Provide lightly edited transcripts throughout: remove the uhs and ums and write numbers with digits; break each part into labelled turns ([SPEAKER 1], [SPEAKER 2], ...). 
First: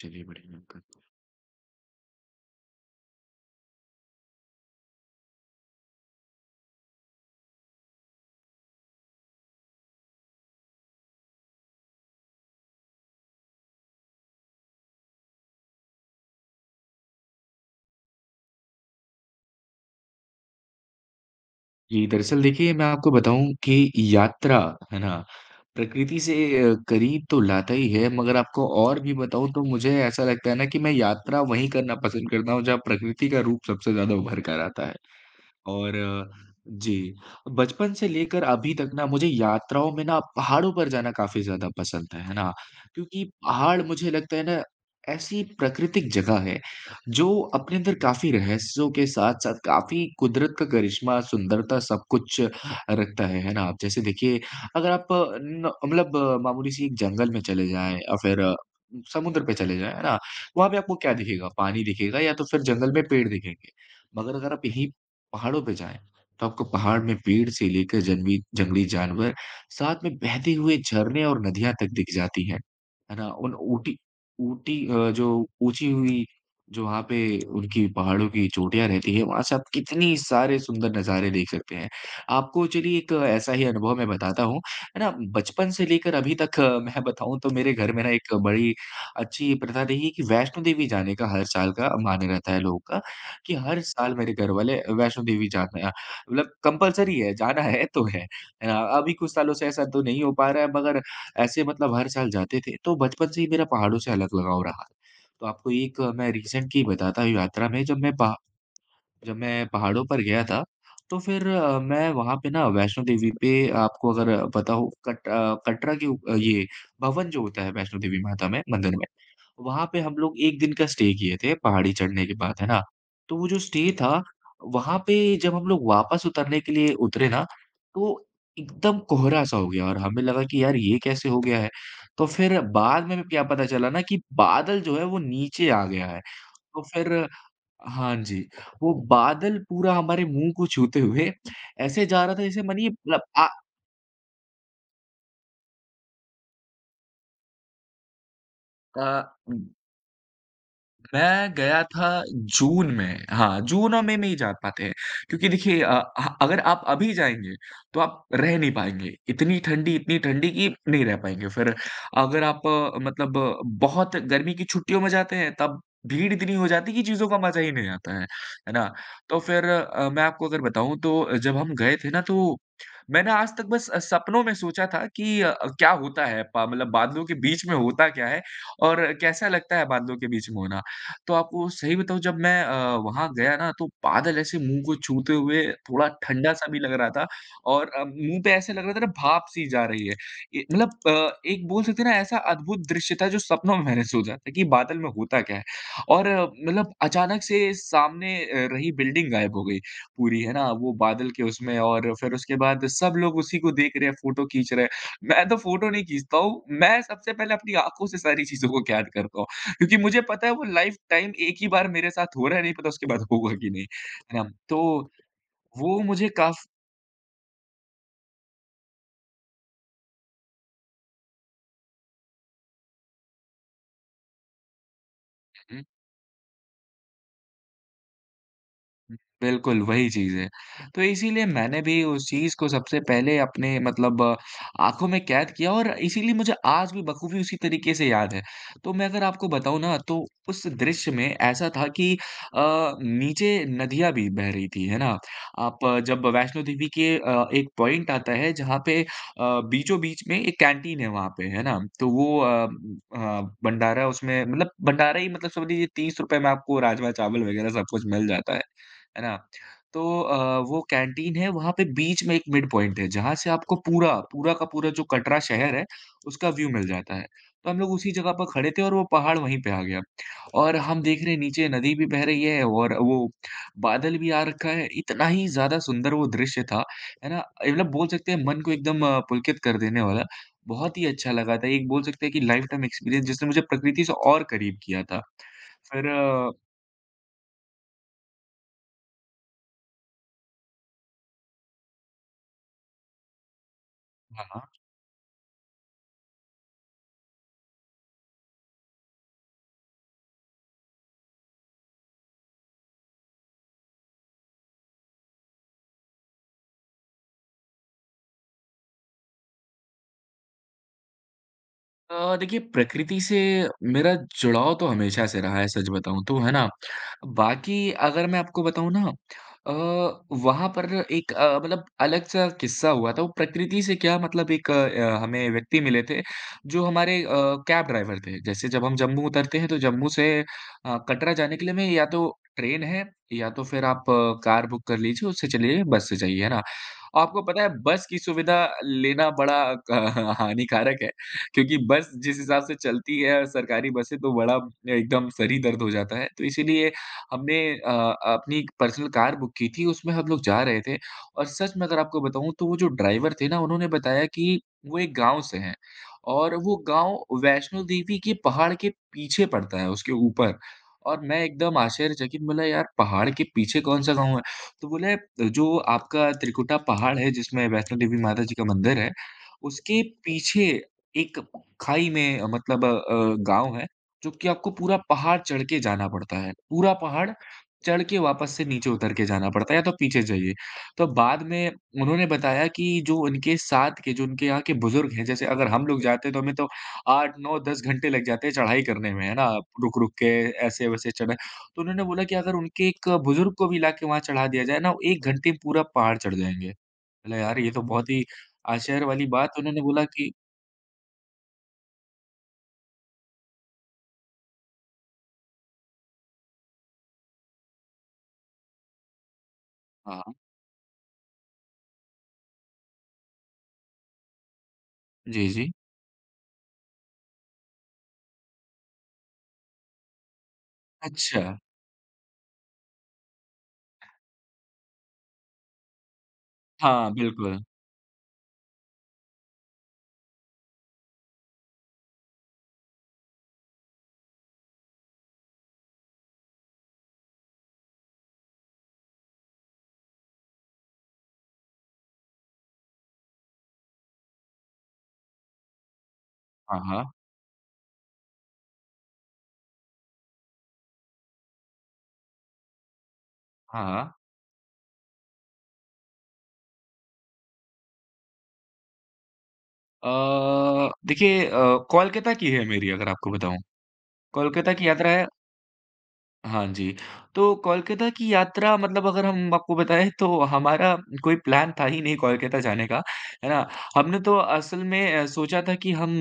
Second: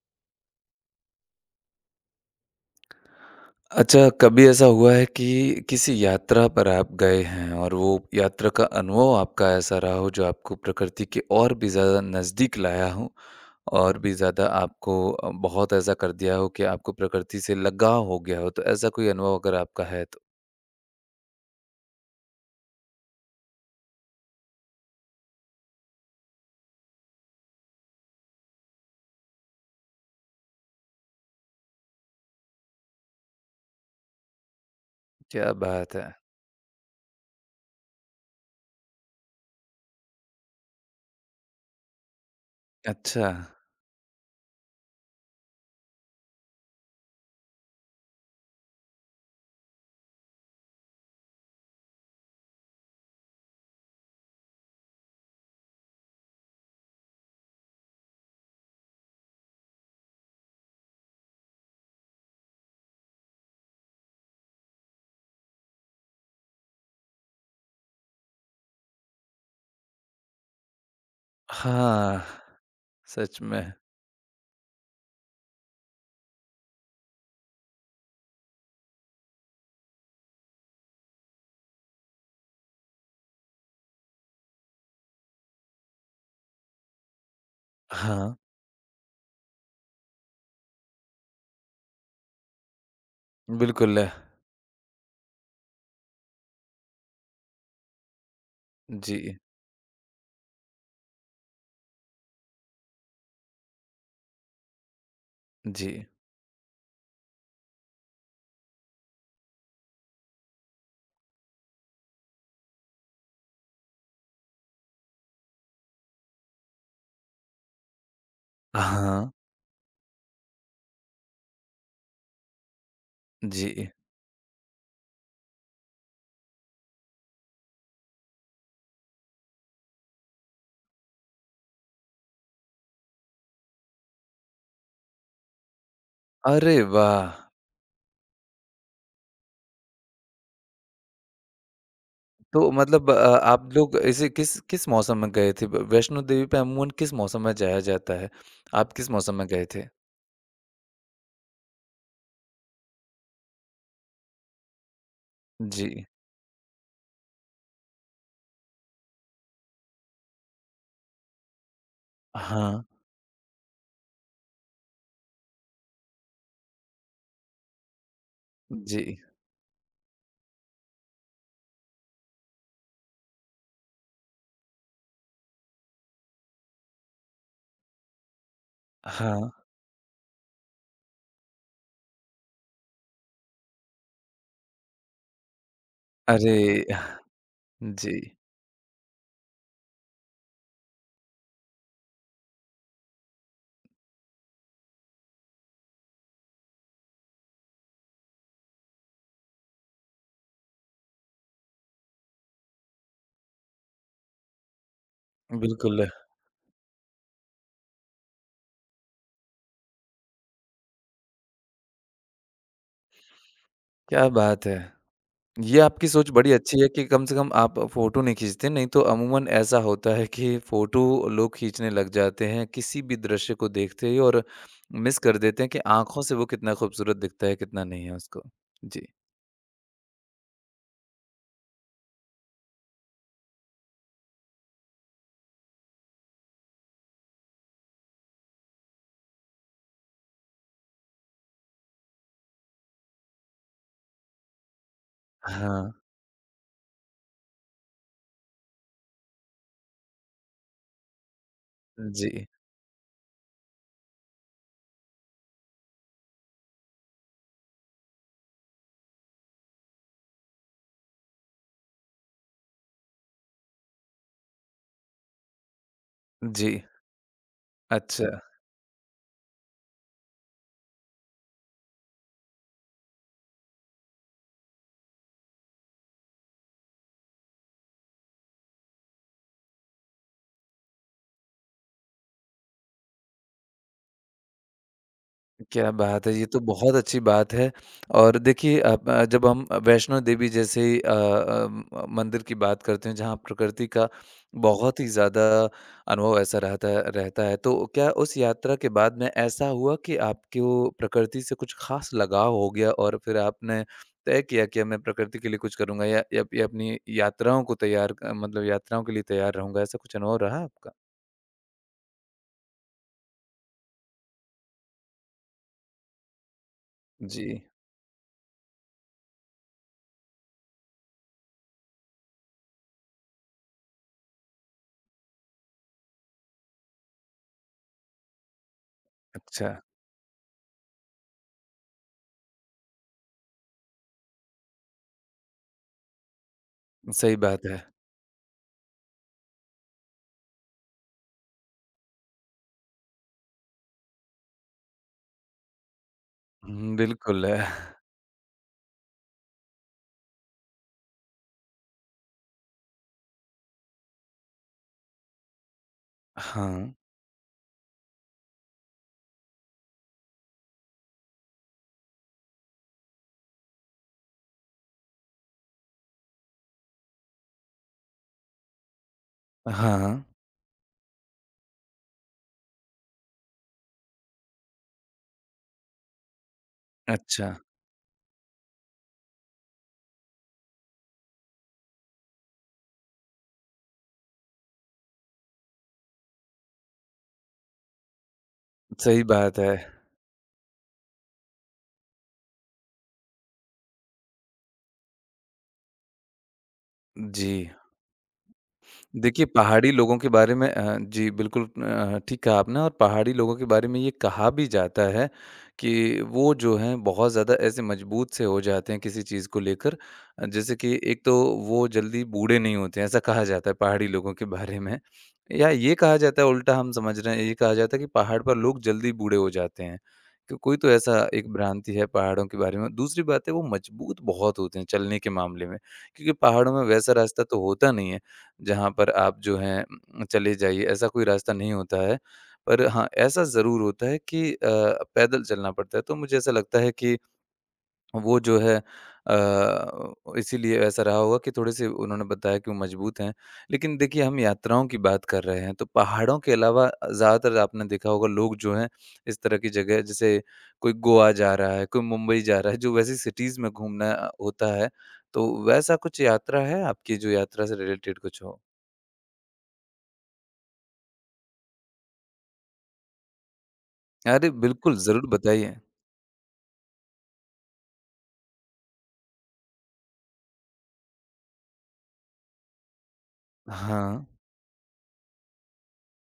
[SPEAKER 1] चलिए बढ़िया आपका।
[SPEAKER 2] अच्छा, कभी ऐसा हुआ है कि किसी यात्रा पर आप गए हैं और वो यात्रा का अनुभव आपका ऐसा रहा हो जो आपको प्रकृति के और भी ज़्यादा नज़दीक लाया हो और भी ज़्यादा आपको बहुत ऐसा कर दिया हो कि आपको प्रकृति से लगाव हो गया हो? तो ऐसा कोई अनुभव अगर आपका है तो?
[SPEAKER 1] जी, दरअसल देखिए मैं आपको बताऊँ कि यात्रा, है ना? प्रकृति से करीब तो लाता ही है मगर आपको और भी बताऊँ तो मुझे ऐसा लगता है ना कि मैं यात्रा वहीं करना पसंद करता हूँ जहाँ प्रकृति का रूप सबसे ज़्यादा उभर कर आता है।
[SPEAKER 2] क्या
[SPEAKER 1] और
[SPEAKER 2] बात है!
[SPEAKER 1] अ, जी, बचपन से लेकर अभी तक ना मुझे यात्राओं में ना पहाड़ों पर जाना काफ़ी ज़्यादा पसंद है ना? क्योंकि
[SPEAKER 2] अच्छा।
[SPEAKER 1] पहाड़ मुझे लगता है ना ऐसी प्राकृतिक जगह है, जो अपने अंदर काफ़ी रहस्यों के साथ-साथ काफ़ी कुदरत का करिश्मा, सुंदरता सब कुछ रखता है ना? आप जैसे देखिए अगर आप अ, न मतलब मामूली-सी एक जंगल में चले जाएँ या फिर समुद्र पे चले जाएँ, है ना? वहाँ पे आपको क्या दिखेगा? पानी दिखेगा या तो फिर जंगल में पेड़ दिखेंगे। मगर अगर आप यहीं पहाड़ों पे जाएँ, तो आपको पहाड़ में पेड़ से लेकर जंगली जंगली जानवर, साथ में बहते हुए झरने और नदियाँ तक दिख
[SPEAKER 2] हाँ,
[SPEAKER 1] जाती हैं। है ना?
[SPEAKER 2] सच
[SPEAKER 1] उन
[SPEAKER 2] में।
[SPEAKER 1] ऊटी ऊटी अ, जो ऊँची हुई जो वहाँ पे उनकी पहाड़ों की चोटियाँ रहती हैं, वहाँ से आप कितनी सारे सुंदर नज़ारे देख सकते हैं। आपको चलिए एक ऐसा ही अनुभव मैं बताता हूँ, है ना? बचपन से लेकर अभी तक मैं बताऊँ तो मेरे घर में ना
[SPEAKER 2] हाँ,
[SPEAKER 1] एक बड़ी अच्छी प्रथा रही है कि वैष्णो देवी जाने का हर साल का मान्य रहता है लोगों का। कि हर
[SPEAKER 2] बिल्कुल। है।
[SPEAKER 1] साल मेरे घर वाले वैष्णो देवी जाते हैं मतलब कंपल्सरी है, जाना है तो है। है ना? अभी कुछ
[SPEAKER 2] जी,
[SPEAKER 1] सालों से ऐसा तो नहीं हो पा रहा है मगर ऐसे मतलब हर साल जाते थे, तो बचपन से ही मेरा पहाड़ों से अलग लगाव रहा है। तो आपको
[SPEAKER 2] जी।
[SPEAKER 1] एक मैं रिसेंटली बताता हूँ यात्रा में जब मैं पहाड़ों पर गया था, तो फिर मैं वहाँ पे ना वैष्णो देवी पे आपको अगर पता हो कटरा के उ ये भवन जो होता है वैष्णो देवी माता में मंदिर में।
[SPEAKER 2] हाँ,
[SPEAKER 1] वहाँ पे हम लोग 1 दिन का स्टे किए थे पहाड़ी चढ़ने के बाद, है ना? तो वो जो
[SPEAKER 2] जी।
[SPEAKER 1] स्टे था, वहाँ पे जब हम लोग वापस उतरने के लिए उतरे ना, तो एकदम कोहरा-सा हो गया और हमें लगा कि यार ये कैसे हो गया है? तो फिर बाद में क्या पता चला ना कि बादल जो है वो नीचे आ गया है।
[SPEAKER 2] अरे
[SPEAKER 1] तो फिर
[SPEAKER 2] वाह!
[SPEAKER 1] हाँ जी, वो बादल पूरा हमारे मुँह को छूते हुए ऐसे जा रहा था जैसे
[SPEAKER 2] तो
[SPEAKER 1] मानिए
[SPEAKER 2] मतलब आप लोग ऐसे किस किस मौसम में गए थे? ब वैष्णो देवी पे अमूमन किस मौसम में जाया जाता है? आप
[SPEAKER 1] अ,
[SPEAKER 2] किस मौसम में गए थे?
[SPEAKER 1] मैं गया था जून में, हाँ, जून और मई में ही जा पाते हैं क्योंकि देखिए अ,
[SPEAKER 2] जी।
[SPEAKER 1] ह अगर आप अभी जाएँगे तो आप रह नहीं पाएँगे। इतनी ठंडी कि नहीं रह पाएँगे। फिर अगर आप
[SPEAKER 2] हाँ,
[SPEAKER 1] बहुत गर्मी की छुट्टियों में जाते हैं तब भीड़ इतनी हो जाती है कि चीज़ों का मज़ा ही नहीं आता है ना?
[SPEAKER 2] जी।
[SPEAKER 1] तो फिर मैं आपको अगर बताऊँ तो जब हम गए थे ना तो मैंने आज तक बस सपनों में सोचा था कि अ, क्या होता है प मतलब बादलों के बीच में होता क्या है और कैसा
[SPEAKER 2] हाँ।
[SPEAKER 1] लगता है बादलों के बीच में होना? तो आपको सही बताऊँ जब मैं वहाँ गया ना तो बादल ऐसे मुँह को छूते हुए थोड़ा ठंडा-सा भी
[SPEAKER 2] अरे!
[SPEAKER 1] लग रहा था और
[SPEAKER 2] जी,
[SPEAKER 1] मुँह पे ऐसे लग रहा था ना भाप-सी जा रही है। ये एक बोल सकते हैं ना ऐसा अद्भुत दृश्य था जो सपनों में मैंने सोचा था कि बादल में होता क्या है? और मतलब अचानक से रही बिल्डिंग गायब हो गई पूरी, है ना? वो बादल के उसमें और फिर उसके बाद सब लोग उसी को देख रहे हैं, फ़ोटो खींच रहे हैं। मैं तो फ़ोटो नहीं
[SPEAKER 2] बिल्कुल।
[SPEAKER 1] खींचता हूँ, मैं सबसे पहले अपनी आँखों से सारी चीज़ों को कैद करता हूँ। क्योंकि मुझे पता है वो लाइफ टाइम एक ही बार मेरे साथ हो रहा है, नहीं पता उसके बाद होगा कि नहीं,
[SPEAKER 2] क्या
[SPEAKER 1] है ना?
[SPEAKER 2] बात है!
[SPEAKER 1] तो
[SPEAKER 2] ये
[SPEAKER 1] वो
[SPEAKER 2] आपकी
[SPEAKER 1] मुझे
[SPEAKER 2] सोच बड़ी
[SPEAKER 1] काफ़
[SPEAKER 2] अच्छी है कि कम से कम आप फ़ोटो नहीं खींचते, नहीं तो अमूमन ऐसा होता है कि फ़ोटो लोग खींचने लग जाते हैं किसी भी दृश्य को देखते ही और मिस कर देते हैं कि आँखों से वो कितना खूबसूरत दिखता है, कितना नहीं है उसको। जी।
[SPEAKER 1] बिल्कुल, वही चीज़ है। तो इसीलिए मैंने भी उस चीज़ को सबसे पहले अपने मतलब आँखों में कैद किया और इसीलिए मुझे आज भी बखूबी उसी तरीके से याद है। तो मैं अगर आपको बताऊँ ना तो उस दृश्य में ऐसा था कि नीचे नदियाँ भी बह रही थी, है ना? आप
[SPEAKER 2] हाँ।
[SPEAKER 1] जब वैष्णो देवी के एक पॉइंट आता है जहाँ पे बीचों-बीच में एक कैंटीन है वहाँ पे, है ना? तो वो
[SPEAKER 2] जी।
[SPEAKER 1] भंडारा उसमें मतलब भंडारा ही मतलब समझ लीजिए ₹30 में आपको राजमा-चावल वगैरह सब कुछ मिल जाता है। है ना? तो वो कैंटीन है, वहाँ पे बीच में एक मिड पॉइंट है, जहाँ से आपको पूरा, पूरा का पूरा जो कटरा शहर है, उसका व्यू
[SPEAKER 2] जी।
[SPEAKER 1] मिल जाता है। तो हम लोग उसी
[SPEAKER 2] अच्छा,
[SPEAKER 1] जगह पर खड़े थे और वो पहाड़ वहीं पे आ गया और हम देख रहे हैं नीचे नदी भी बह रही है और वो बादल भी आ रखा है। इतना ही ज़्यादा सुंदर वो दृश्य था, है ना? मतलब बोल सकते हैं मन को एकदम पुलकित कर देने वाला, बहुत ही अच्छा लगा था। एक बोल सकते हैं कि लाइफ़ टाइम एक्सपीरियंस जिसने मुझे प्रकृति से और करीब किया था।
[SPEAKER 2] क्या
[SPEAKER 1] फिर
[SPEAKER 2] बात है! ये
[SPEAKER 1] अ,
[SPEAKER 2] तो बहुत अच्छी बात है और देखिए अब जब हम वैष्णो देवी जैसे अ अ, म मंदिर की बात करते हैं जहाँ प्रकृति का
[SPEAKER 1] हाँ। हाँ।
[SPEAKER 2] बहुत ही ज़्यादा अनुभव ऐसा रहता रहता है, तो क्या उस यात्रा के बाद में ऐसा हुआ कि आपको प्रकृति से कुछ ख़ास लगाव हो गया और फिर आपने तय किया कि अब मैं प्रकृति के लिए कुछ करूँगा या अपनी यात्राओं को तैयार मतलब यात्राओं के लिए तैयार रहूँगा, ऐसा कुछ अनुभव रहा आपका?
[SPEAKER 1] देखिए प्रकृति से मेरा जुड़ाव तो हमेशा से रहा है सच बताऊँ तो, है ना?
[SPEAKER 2] जी,
[SPEAKER 1] बाकी अगर मैं आपको बताऊँ ना अ, वहाँ पर एक मतलब अलग-सा किस्सा हुआ था। वो प्रकृति से क्या मतलब एक हमें व्यक्ति मिले थे जो हमारे कैब ड्राइवर थे। जैसे जब हम जम्मू उतरते
[SPEAKER 2] अच्छा,
[SPEAKER 1] हैं तो जम्मू से कटरा जाने के लिए हमें या तो ट्रेन है या तो फिर आप कार बुक कर लीजिए, उससे चले जाइए, बस से जाइए, है ना?
[SPEAKER 2] सही
[SPEAKER 1] आपको पता
[SPEAKER 2] बात
[SPEAKER 1] है
[SPEAKER 2] है।
[SPEAKER 1] बस की सुविधा लेना बड़ा क हानिकारक है क्योंकि बस जिस हिसाब से चलती है और सरकारी बसें तो बड़ा एकदम सर ही दर्द हो जाता है। तो इसीलिए
[SPEAKER 2] हुँ, बिल्कुल। है।
[SPEAKER 1] हमने अपनी पर्सनल कार बुक की थी, उसमें हम लोग जा रहे थे और सच में अगर आपको बताऊँ तो वो जो ड्राइवर थे ना उन्होंने बताया कि वो एक गाँव से हैं और वो
[SPEAKER 2] हाँ,
[SPEAKER 1] गाँव वैष्णो देवी के पहाड़ के पीछे पड़ता है, उसके ऊपर और मैं एकदम आश्चर्यचकित बोला यार पहाड़ के पीछे कौन-सा गाँव है? तो बोले जो आपका त्रिकुटा पहाड़ है जिसमें वैष्णो देवी माता जी का मंदिर है,
[SPEAKER 2] हाँ,
[SPEAKER 1] उसके
[SPEAKER 2] हाँ।
[SPEAKER 1] पीछे एक खाई में गाँव है, जो कि आपको पूरा पहाड़ चढ़ के जाना पड़ता है। पूरा पहाड़
[SPEAKER 2] अच्छा,
[SPEAKER 1] चढ़ के वापस से नीचे उतर के जाना पड़ता है या तो पीछे जाइए। तो बाद में उन्होंने बताया कि जो उनके साथ के जो उनके यहाँ के बुजुर्ग हैं, जैसे अगर हम लोग जाते तो हमें तो 8, 9, 10 घंटे लग जाते हैं चढ़ाई करने
[SPEAKER 2] सही
[SPEAKER 1] में, है ना?
[SPEAKER 2] बात है।
[SPEAKER 1] रुक-रुक के ऐसे-वैसे चढ़ तो उन्होंने बोला कि अगर उनके एक बुजुर्ग को भी लाके वहाँ चढ़ा दिया जाए ना, 1 घंटे में पूरा पहाड़ चढ़ जाएँगे। बोला
[SPEAKER 2] जी।
[SPEAKER 1] यार ये तो बहुत ही आश्चर्य वाली
[SPEAKER 2] देखिए,
[SPEAKER 1] बात उन्होंने
[SPEAKER 2] पहाड़ी
[SPEAKER 1] बोला
[SPEAKER 2] लोगों के
[SPEAKER 1] कि
[SPEAKER 2] बारे में जी, बिल्कुल ठीक कहा आपने और पहाड़ी लोगों के बारे में ये कहा भी जाता है कि वो जो हैं बहुत ज़्यादा ऐसे मजबूत से हो जाते हैं किसी चीज़ को लेकर
[SPEAKER 1] हाँ, हाँ।
[SPEAKER 2] जैसे कि एक तो वो जल्दी बूढ़े नहीं होते हैं, ऐसा कहा जाता है पहाड़ी लोगों के बारे में।
[SPEAKER 1] जी,
[SPEAKER 2] या
[SPEAKER 1] जी।
[SPEAKER 2] ये कहा जाता है उल्टा हम समझ रहे हैं, ये कहा जाता है कि पहाड़ पर लोग जल्दी बूढ़े हो जाते हैं। तो कोई तो ऐसा
[SPEAKER 1] अच्छा।
[SPEAKER 2] एक भ्रांति है पहाड़ों के बारे में। दूसरी बात है वो मजबूत बहुत होते हैं चलने के मामले में, क्योंकि पहाड़ों में
[SPEAKER 1] हाँ,
[SPEAKER 2] वैसा रास्ता
[SPEAKER 1] बिल्कुल।
[SPEAKER 2] तो होता नहीं है। जहाँ पर आप जो हैं चले जाइए, ऐसा कोई रास्ता नहीं होता है। पर हाँ, ऐसा ज़रूर होता है कि पैदल चलना पड़ता है, तो मुझे ऐसा लगता है कि वो जो है अ, इसीलिए ऐसा रहा होगा कि थोड़े-से उन्होंने बताया कि वो मजबूत हैं। लेकिन देखिए, हम यात्राओं की बात कर रहे हैं, तो पहाड़ों के
[SPEAKER 1] हाँ,
[SPEAKER 2] अलावा
[SPEAKER 1] हाँ।
[SPEAKER 2] ज़्यादातर आपने देखा होगा लोग जो हैं, इस तरह की जगह जैसे कोई गोवा जा रहा है, कोई मुंबई जा रहा है, जो वैसी सिटीज़ में
[SPEAKER 1] हाँ,
[SPEAKER 2] घूमना
[SPEAKER 1] हाँ।
[SPEAKER 2] होता है, तो वैसा कुछ यात्रा है आपकी, जो यात्रा से रिलेटेड कुछ हो?
[SPEAKER 1] देखिए कोलकाता की है मेरी अगर आपको बताऊँ।
[SPEAKER 2] अरे!
[SPEAKER 1] कोलकाता की
[SPEAKER 2] बिल्कुल,
[SPEAKER 1] यात्रा है
[SPEAKER 2] ज़रूर बताइए।
[SPEAKER 1] हाँ जी, तो कोलकाता की यात्रा मतलब अगर हम आपको बताएँ तो हमारा कोई प्लान था ही नहीं कोलकाता जाने का, है ना? हमने
[SPEAKER 2] हाँ,
[SPEAKER 1] तो असल में सोचा था कि हम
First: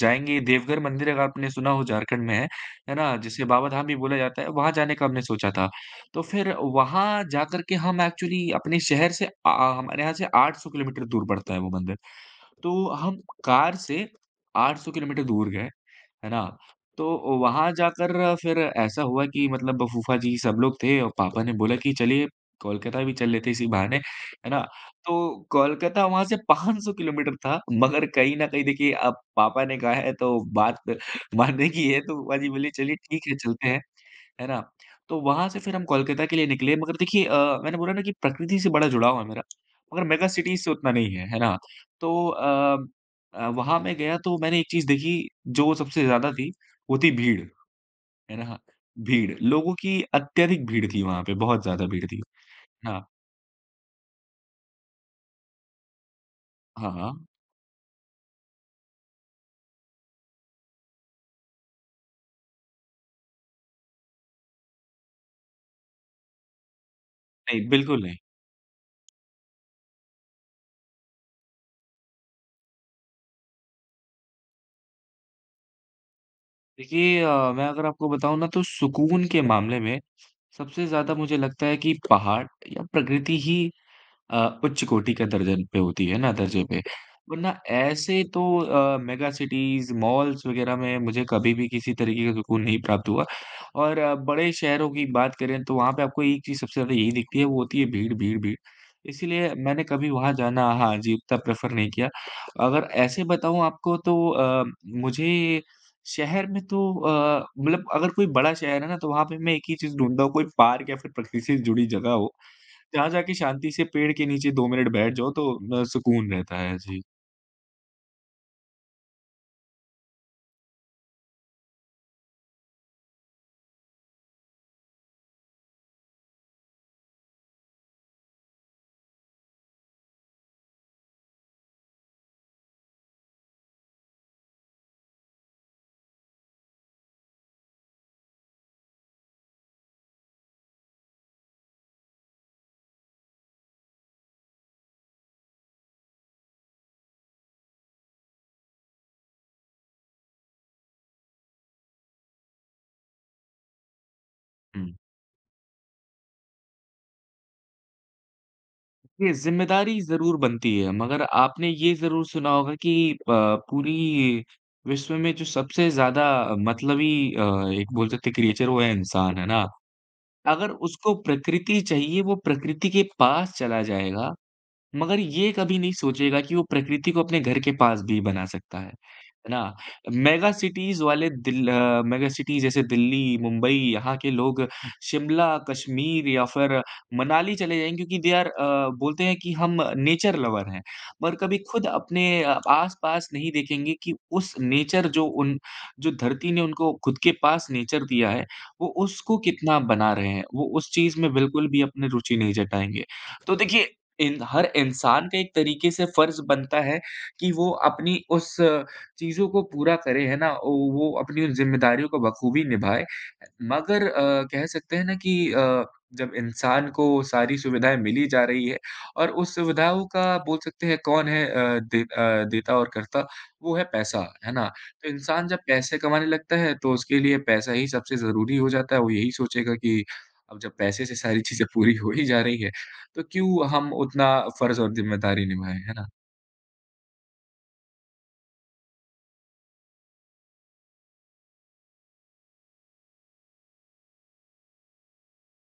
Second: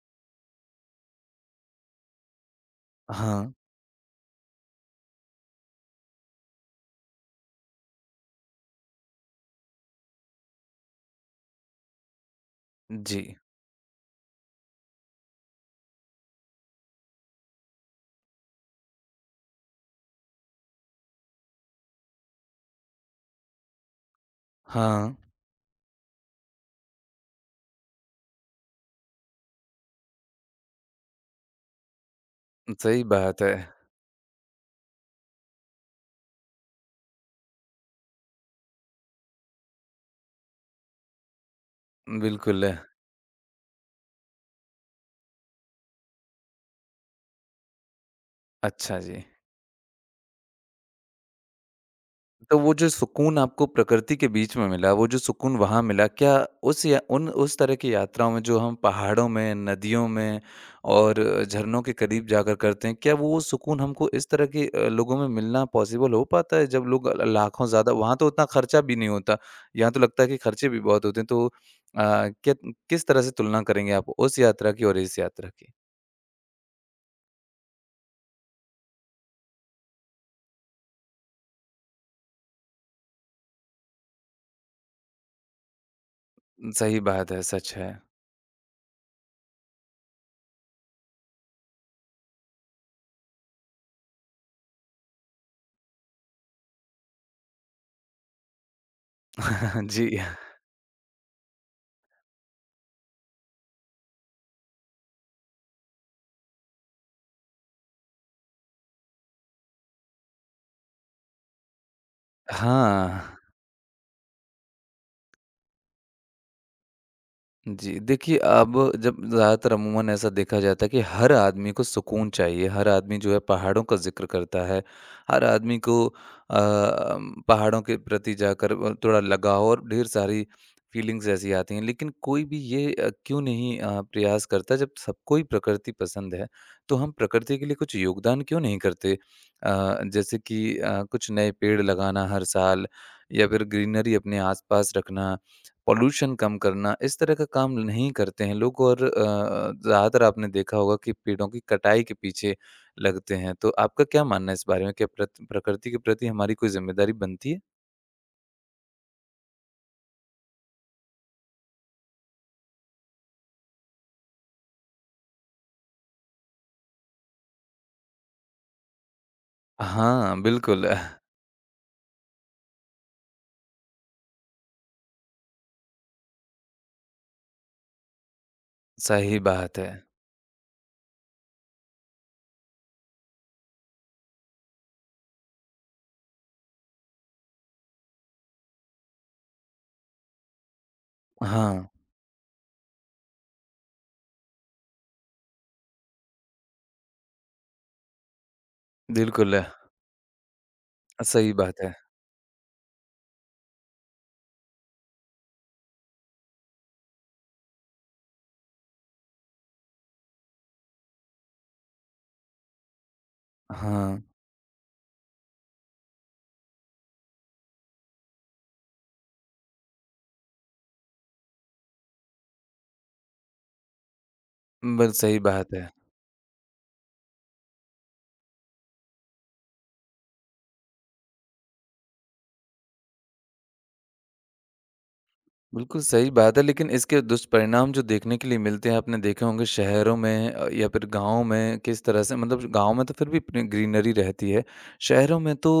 [SPEAKER 1] जाएँगे देवघर मंदिर अगर आपने सुना हो झारखंड में है ना? जिसे
[SPEAKER 2] हाँ,
[SPEAKER 1] बाबा धाम भी बोला जाता है, वहाँ जाने का हमने सोचा था। तो फिर वहाँ जाकर के हम एक्चुअली अपने शहर से हमारे यहाँ से 800 किलोमीटर दूर पड़ता है वो मंदिर। तो
[SPEAKER 2] जी।
[SPEAKER 1] हम कार से 800 किलोमीटर दूर गए, है ना? तो वहाँ जाकर फिर ऐसा हुआ कि मतलब फूफा जी सब लोग थे और पापा ने बोला कि चलिए कोलकाता भी चल लेते हैं इसी बहाने, है ना?
[SPEAKER 2] हाँ,
[SPEAKER 1] तो कोलकाता वहाँ से 500 किलोमीटर था मगर कहीं न कहीं देखिए अब पापा ने कहा है तो बात मानने की है तो फूफा जी बोले चलिए
[SPEAKER 2] सही
[SPEAKER 1] ठीक है
[SPEAKER 2] बात है।
[SPEAKER 1] चलते हैं। है ना? तो वहाँ से फिर हम कोलकाता के लिए निकले मगर देखिए मैंने बोला ना कि प्रकृति से बड़ा जुड़ाव है मेरा, मगर मेगा सिटीज़ से उतना नहीं है, है ना? तो
[SPEAKER 2] बिल्कुल।
[SPEAKER 1] वहाँ मैं गया तो मैंने एक चीज़ देखी जो सबसे ज़्यादा थी, वो थी भीड़, है ना?
[SPEAKER 2] अच्छा जी।
[SPEAKER 1] भीड़, लोगों की अत्यधिक भीड़ थी वहाँ पे, बहुत ज़्यादा भीड़ थी।
[SPEAKER 2] तो वो जो
[SPEAKER 1] हाँ,
[SPEAKER 2] सुकून आपको प्रकृति के बीच में मिला, वो जो सुकून वहाँ मिला, क्या उस
[SPEAKER 1] हाँ,
[SPEAKER 2] या
[SPEAKER 1] हाँ।
[SPEAKER 2] उन उस तरह की यात्राओं में जो हम पहाड़ों में, नदियों में और झरनों के करीब जाकर करते हैं, क्या वो सुकून हमको इस तरह के लोगों में मिलना पॉसिबल हो पाता है? जब लोग ल लाखों
[SPEAKER 1] नहीं,
[SPEAKER 2] ज़्यादा
[SPEAKER 1] बिल्कुल
[SPEAKER 2] वहाँ
[SPEAKER 1] नहीं।
[SPEAKER 2] तो उतना खर्चा भी नहीं होता, यहाँ तो लगता है कि खर्चे भी बहुत होते हैं, तो क्या किस तरह से तुलना करेंगे आप उस यात्रा की और इस यात्रा की?
[SPEAKER 1] देखिए मैं अगर आपको बताऊँ ना तो सुकून के मामले में सबसे ज़्यादा मुझे लगता है कि पहाड़ या प्रकृति ही उच्च कोटि का दर्जन पे होती है ना दर्जे पे
[SPEAKER 2] सही बात है,
[SPEAKER 1] वरना
[SPEAKER 2] सच है।
[SPEAKER 1] ऐसे तो मेगा सिटीज़, मॉल्स वग़ैरह में मुझे कभी भी किसी तरीके का सुकून नहीं प्राप्त हुआ और बड़े शहरों की बात करें तो वहाँ पे आपको एक चीज़ सबसे ज़्यादा यही दिखती है वो होती है भीड़, भीड़, भीड़। इसीलिए मैंने कभी
[SPEAKER 2] जी,
[SPEAKER 1] वहाँ जाना हाँ जी, उतना प्रेफ़र नहीं किया। अगर ऐसे बताऊँ आपको तो मुझे शहर में तो मतलब अगर कोई बड़ा शहर है ना तो वहाँ पे मैं एक ही चीज़ ढूँढता हूँ कोई पार्क या फिर प्रकृति से जुड़ी जगह हो जहाँ जाके
[SPEAKER 2] हाँ।
[SPEAKER 1] शांति से पेड़ के नीचे 2 मिनट बैठ जाओ तो सुकून रहता है। जी।
[SPEAKER 2] जी, देखिए अब जब ज़्यादातर अमूमन ऐसा देखा जाता है कि हर आदमी को सुकून चाहिए, हर आदमी जो है पहाड़ों का ज़िक्र करता है, हर आदमी को पहाड़ों के प्रति जाकर थोड़ा लगाव और ढेर सारी फीलिंग्स ऐसी आती हैं। लेकिन कोई भी ये क्यों नहीं प्रयास करता जब सबको ही प्रकृति पसंद है, तो हम प्रकृति के लिए कुछ योगदान क्यों नहीं करते? जैसे कि कुछ नए पेड़ लगाना हर साल या फिर ग्रीनरी अपने आसपास रखना पॉल्यूशन कम करना, इस तरह का काम नहीं करते हैं लोग और ज़्यादातर आपने देखा होगा कि पेड़ों की कटाई के पीछे लगते हैं। तो आपका क्या मानना है इस बारे में?
[SPEAKER 1] हुँ।
[SPEAKER 2] क्या प्रत प्रकृति के प्रति हमारी कोई ज़िम्मेदारी बनती है?
[SPEAKER 1] ये ज़िम्मेदारी ज़रूर बनती है मगर आपने ये ज़रूर सुना होगा कि पूरी विश्व में जो सबसे ज़्यादा मतलबी एक बोल सकते हैं क्रिएचर वो है इंसान, है ना?
[SPEAKER 2] हाँ,
[SPEAKER 1] अगर
[SPEAKER 2] बिल्कुल।
[SPEAKER 1] उसको प्रकृति चाहिए वो प्रकृति के पास चला जाएगा, मगर ये कभी नहीं सोचेगा कि वो प्रकृति को अपने घर के पास भी बना सकता है। है
[SPEAKER 2] सही
[SPEAKER 1] ना?
[SPEAKER 2] बात है।
[SPEAKER 1] मेगा सिटीज़ जैसे दिल्ली, मुंबई यहाँ के लोग शिमला, कश्मीर या फिर मनाली चले जाएँगे क्योंकि दे आर बोलते हैं कि हम नेचर लवर हैं। पर कभी
[SPEAKER 2] हाँ,
[SPEAKER 1] खुद अपने आस-पास नहीं देखेंगे कि उस नेचर जो उन जो धरती ने उनको खुद के पास नेचर दिया है, वो उसको
[SPEAKER 2] बिल्कुल,
[SPEAKER 1] कितना बना रहे हैं। वो उस चीज़ में
[SPEAKER 2] सही
[SPEAKER 1] बिल्कुल
[SPEAKER 2] बात
[SPEAKER 1] भी
[SPEAKER 2] है।
[SPEAKER 1] अपनी रुचि नहीं जताएँगे। तो देखिए, इन हर इंसान का एक तरीके से फ़र्ज़ बनता है कि वो अपनी उस चीज़ों को पूरा करे, है ना? ओ वो अपनी उन ज़िम्मेदारियों को बखूबी निभाए। मगर
[SPEAKER 2] हाँ,
[SPEAKER 1] कह सकते हैं ना कि जब इंसान को सारी सुविधाएँ मिली जा रही है और उस सुविधाओं का बोल सकते हैं कौन है देता और करता, वो है पैसा, है ना? तो
[SPEAKER 2] बिल सही
[SPEAKER 1] इंसान जब
[SPEAKER 2] बात है।
[SPEAKER 1] पैसे कमाने लगता है तो उसके लिए पैसा ही सबसे ज़रूरी हो जाता है। वो यही सोचेगा कि अब जब पैसे से सारी चीज़ें पूरी हो ही जा रही है, तो क्यों हम उतना फ़र्ज़ और ज़िम्मेदारी निभाएँ, है
[SPEAKER 2] बिल्कुल
[SPEAKER 1] ना?
[SPEAKER 2] सही बात है, लेकिन इसके दुष्परिणाम जो देखने के लिए मिलते हैं, आपने देखे होंगे शहरों में या फिर गाँव में किस तरह से मतलब गाँव में तो फिर भी अपनी ग्रीनरी रहती है। शहरों में तो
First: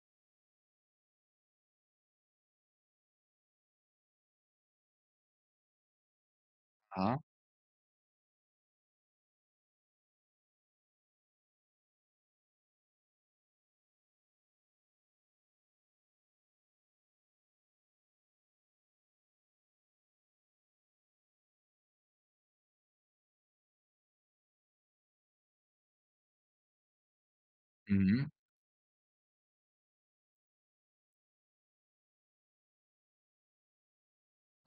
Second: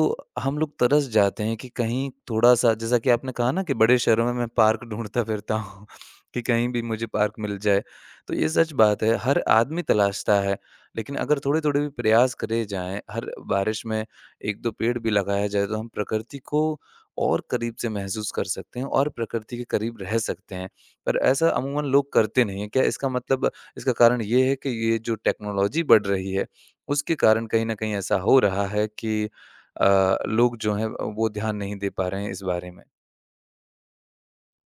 [SPEAKER 2] हम लोग तरस जाते हैं कि कहीं थोड़ा-सा जैसा कि आपने कहा ना कि बड़े शहरों में मैं पार्क ढूँढता फिरता हूँ कि कहीं भी मुझे
[SPEAKER 1] हाँ।
[SPEAKER 2] पार्क मिल जाए। तो ये सच बात है, हर आदमी तलाशता है, लेकिन अगर थोड़े-थोड़े भी प्रयास करे जाएँ, हर बारिश में 1-2 पेड़ भी लगाया जाए, तो हम प्रकृति को और करीब से महसूस कर सकते हैं और प्रकृति के करीब रह सकते हैं। पर ऐसा अमूमन लोग करते नहीं हैं। क्या इसका कारण ये है कि ये जो टेक्नोलॉजी बढ़ रही है, उसके कारण कहीं न कहीं ऐसा
[SPEAKER 1] हुँ।
[SPEAKER 2] हो रहा है कि लोग जो हैं वो ध्यान नहीं दे पा रहे हैं इस बारे में?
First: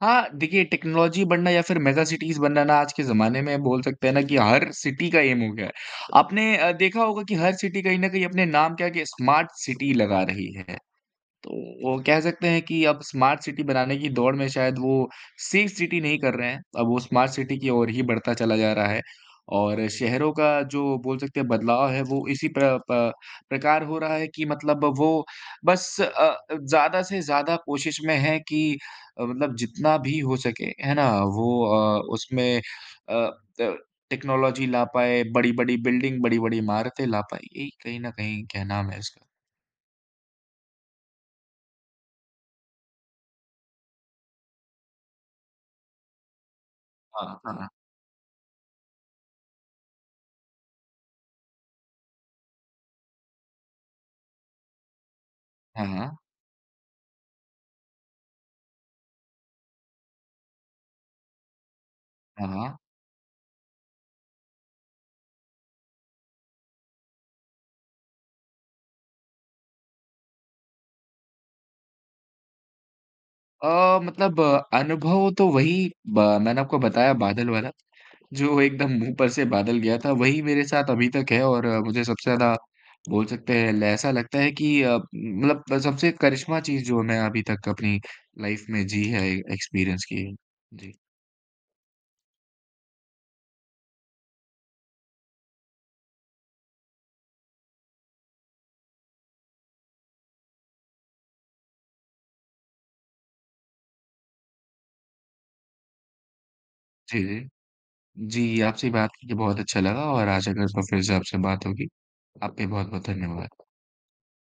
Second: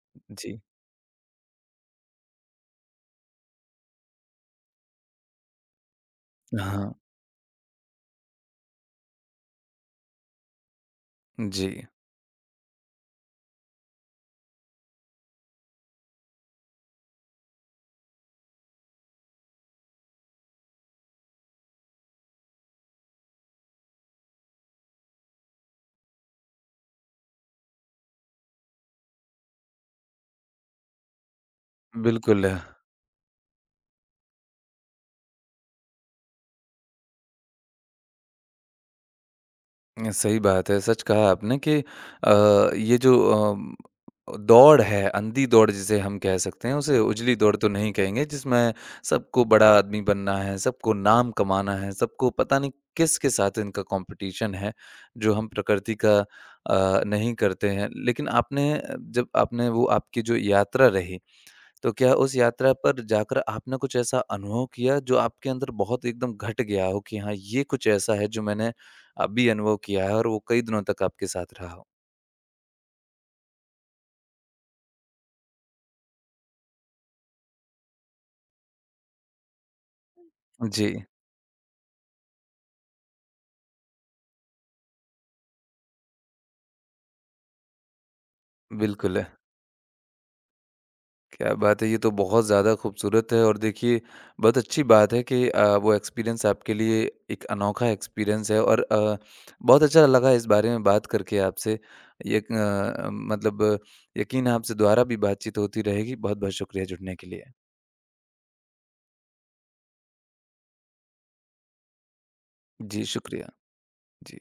[SPEAKER 1] हाँ,
[SPEAKER 2] जी।
[SPEAKER 1] देखिए टेक्नोलॉजी बनना या फिर मेगा सिटीज़ बनना ना आज के ज़माने में बोल सकते हैं ना कि हर सिटी का एम हो गया है। आपने
[SPEAKER 2] हाँ।
[SPEAKER 1] देखा होगा कि हर सिटी कहीं न कहीं अपने नाम क्या है कि स्मार्ट सिटी लगा रही है। तो
[SPEAKER 2] जी,
[SPEAKER 1] वो कह सकते हैं कि अब स्मार्ट सिटी बनाने की दौड़ में शायद वो सेफ सिटी नहीं कर रहे हैं। अब वो स्मार्ट सिटी की ओर ही बढ़ता चला जा रहा है और शहरों का जो बोल सकते हैं बदलाव है वो इसी प्रकार हो रहा है कि मतलब वो बस ज़्यादा से ज़्यादा कोशिश में है कि मतलब जितना भी हो सके, है ना? वो अ,
[SPEAKER 2] बिल्कुल।
[SPEAKER 1] उसमें अ, त टेक्नोलॉजी ला पाए, बड़ी-बड़ी बिल्डिंग, बड़ी-बड़ी इमारतें ला पाए। यही कहीं न कहीं कहना है इसका।
[SPEAKER 2] सही बात है, सच कहा आपने कि ये जो दौड़ है, अंधी दौड़ जिसे हम कह सकते हैं, उसे उजली
[SPEAKER 1] हाँ,
[SPEAKER 2] दौड़ तो नहीं कहेंगे जिसमें सबको बड़ा आदमी बनना है, सबको नाम कमाना है, सबको पता नहीं किसके साथ इनका कॉम्पिटिशन है, जो हम
[SPEAKER 1] हाँ,
[SPEAKER 2] प्रकृति का
[SPEAKER 1] हाँ।
[SPEAKER 2] नहीं करते हैं। लेकिन आपने जब आपने वो आपकी जो यात्रा रही तो क्या उस
[SPEAKER 1] हाँ,
[SPEAKER 2] यात्रा
[SPEAKER 1] हाँ।
[SPEAKER 2] पर जाकर आपने कुछ ऐसा अनुभव किया जो आपके अंदर बहुत एकदम घट गया हो कि हाँ ये कुछ ऐसा है जो मैंने अभी अनुभव किया है और वो कई दिनों तक आपके साथ रहा हो?
[SPEAKER 1] मतलब अनुभव तो वही ब मैंने आपको बताया बादल वाला, जो एकदम मुँह पर से बादल गया था, वही मेरे साथ
[SPEAKER 2] जी,
[SPEAKER 1] अभी तक है और मुझे सबसे ज़्यादा बोल सकते हैं ल ऐसा लगता है कि मतलब सबसे करिश्मा चीज़ जो मैं अभी तक अपनी लाइफ़ में जी
[SPEAKER 2] बिल्कुल।
[SPEAKER 1] है,
[SPEAKER 2] है,
[SPEAKER 1] एक्सपीरियंस की है। जी।
[SPEAKER 2] क्या बात है, ये तो बहुत ज़्यादा खूबसूरत है और देखिए बहुत अच्छी बात है कि वो एक्सपीरियंस आपके लिए एक अनोखा एक्सपीरियंस है और बहुत अच्छा लगा इस बारे में बात करके आपसे। मतलब यकीन है आपसे दोबारा भी बातचीत होती रहेगी। बहुत-बहुत शुक्रिया जुड़ने
[SPEAKER 1] जी,
[SPEAKER 2] के लिए।
[SPEAKER 1] जी। जी, आपसे बात करके बहुत अच्छा लगा और आशा करता हूँ फिर से आपसे बात होगी। आपका
[SPEAKER 2] जी,
[SPEAKER 1] बहुत-बहुत
[SPEAKER 2] शुक्रिया।
[SPEAKER 1] धन्यवाद।
[SPEAKER 2] जी।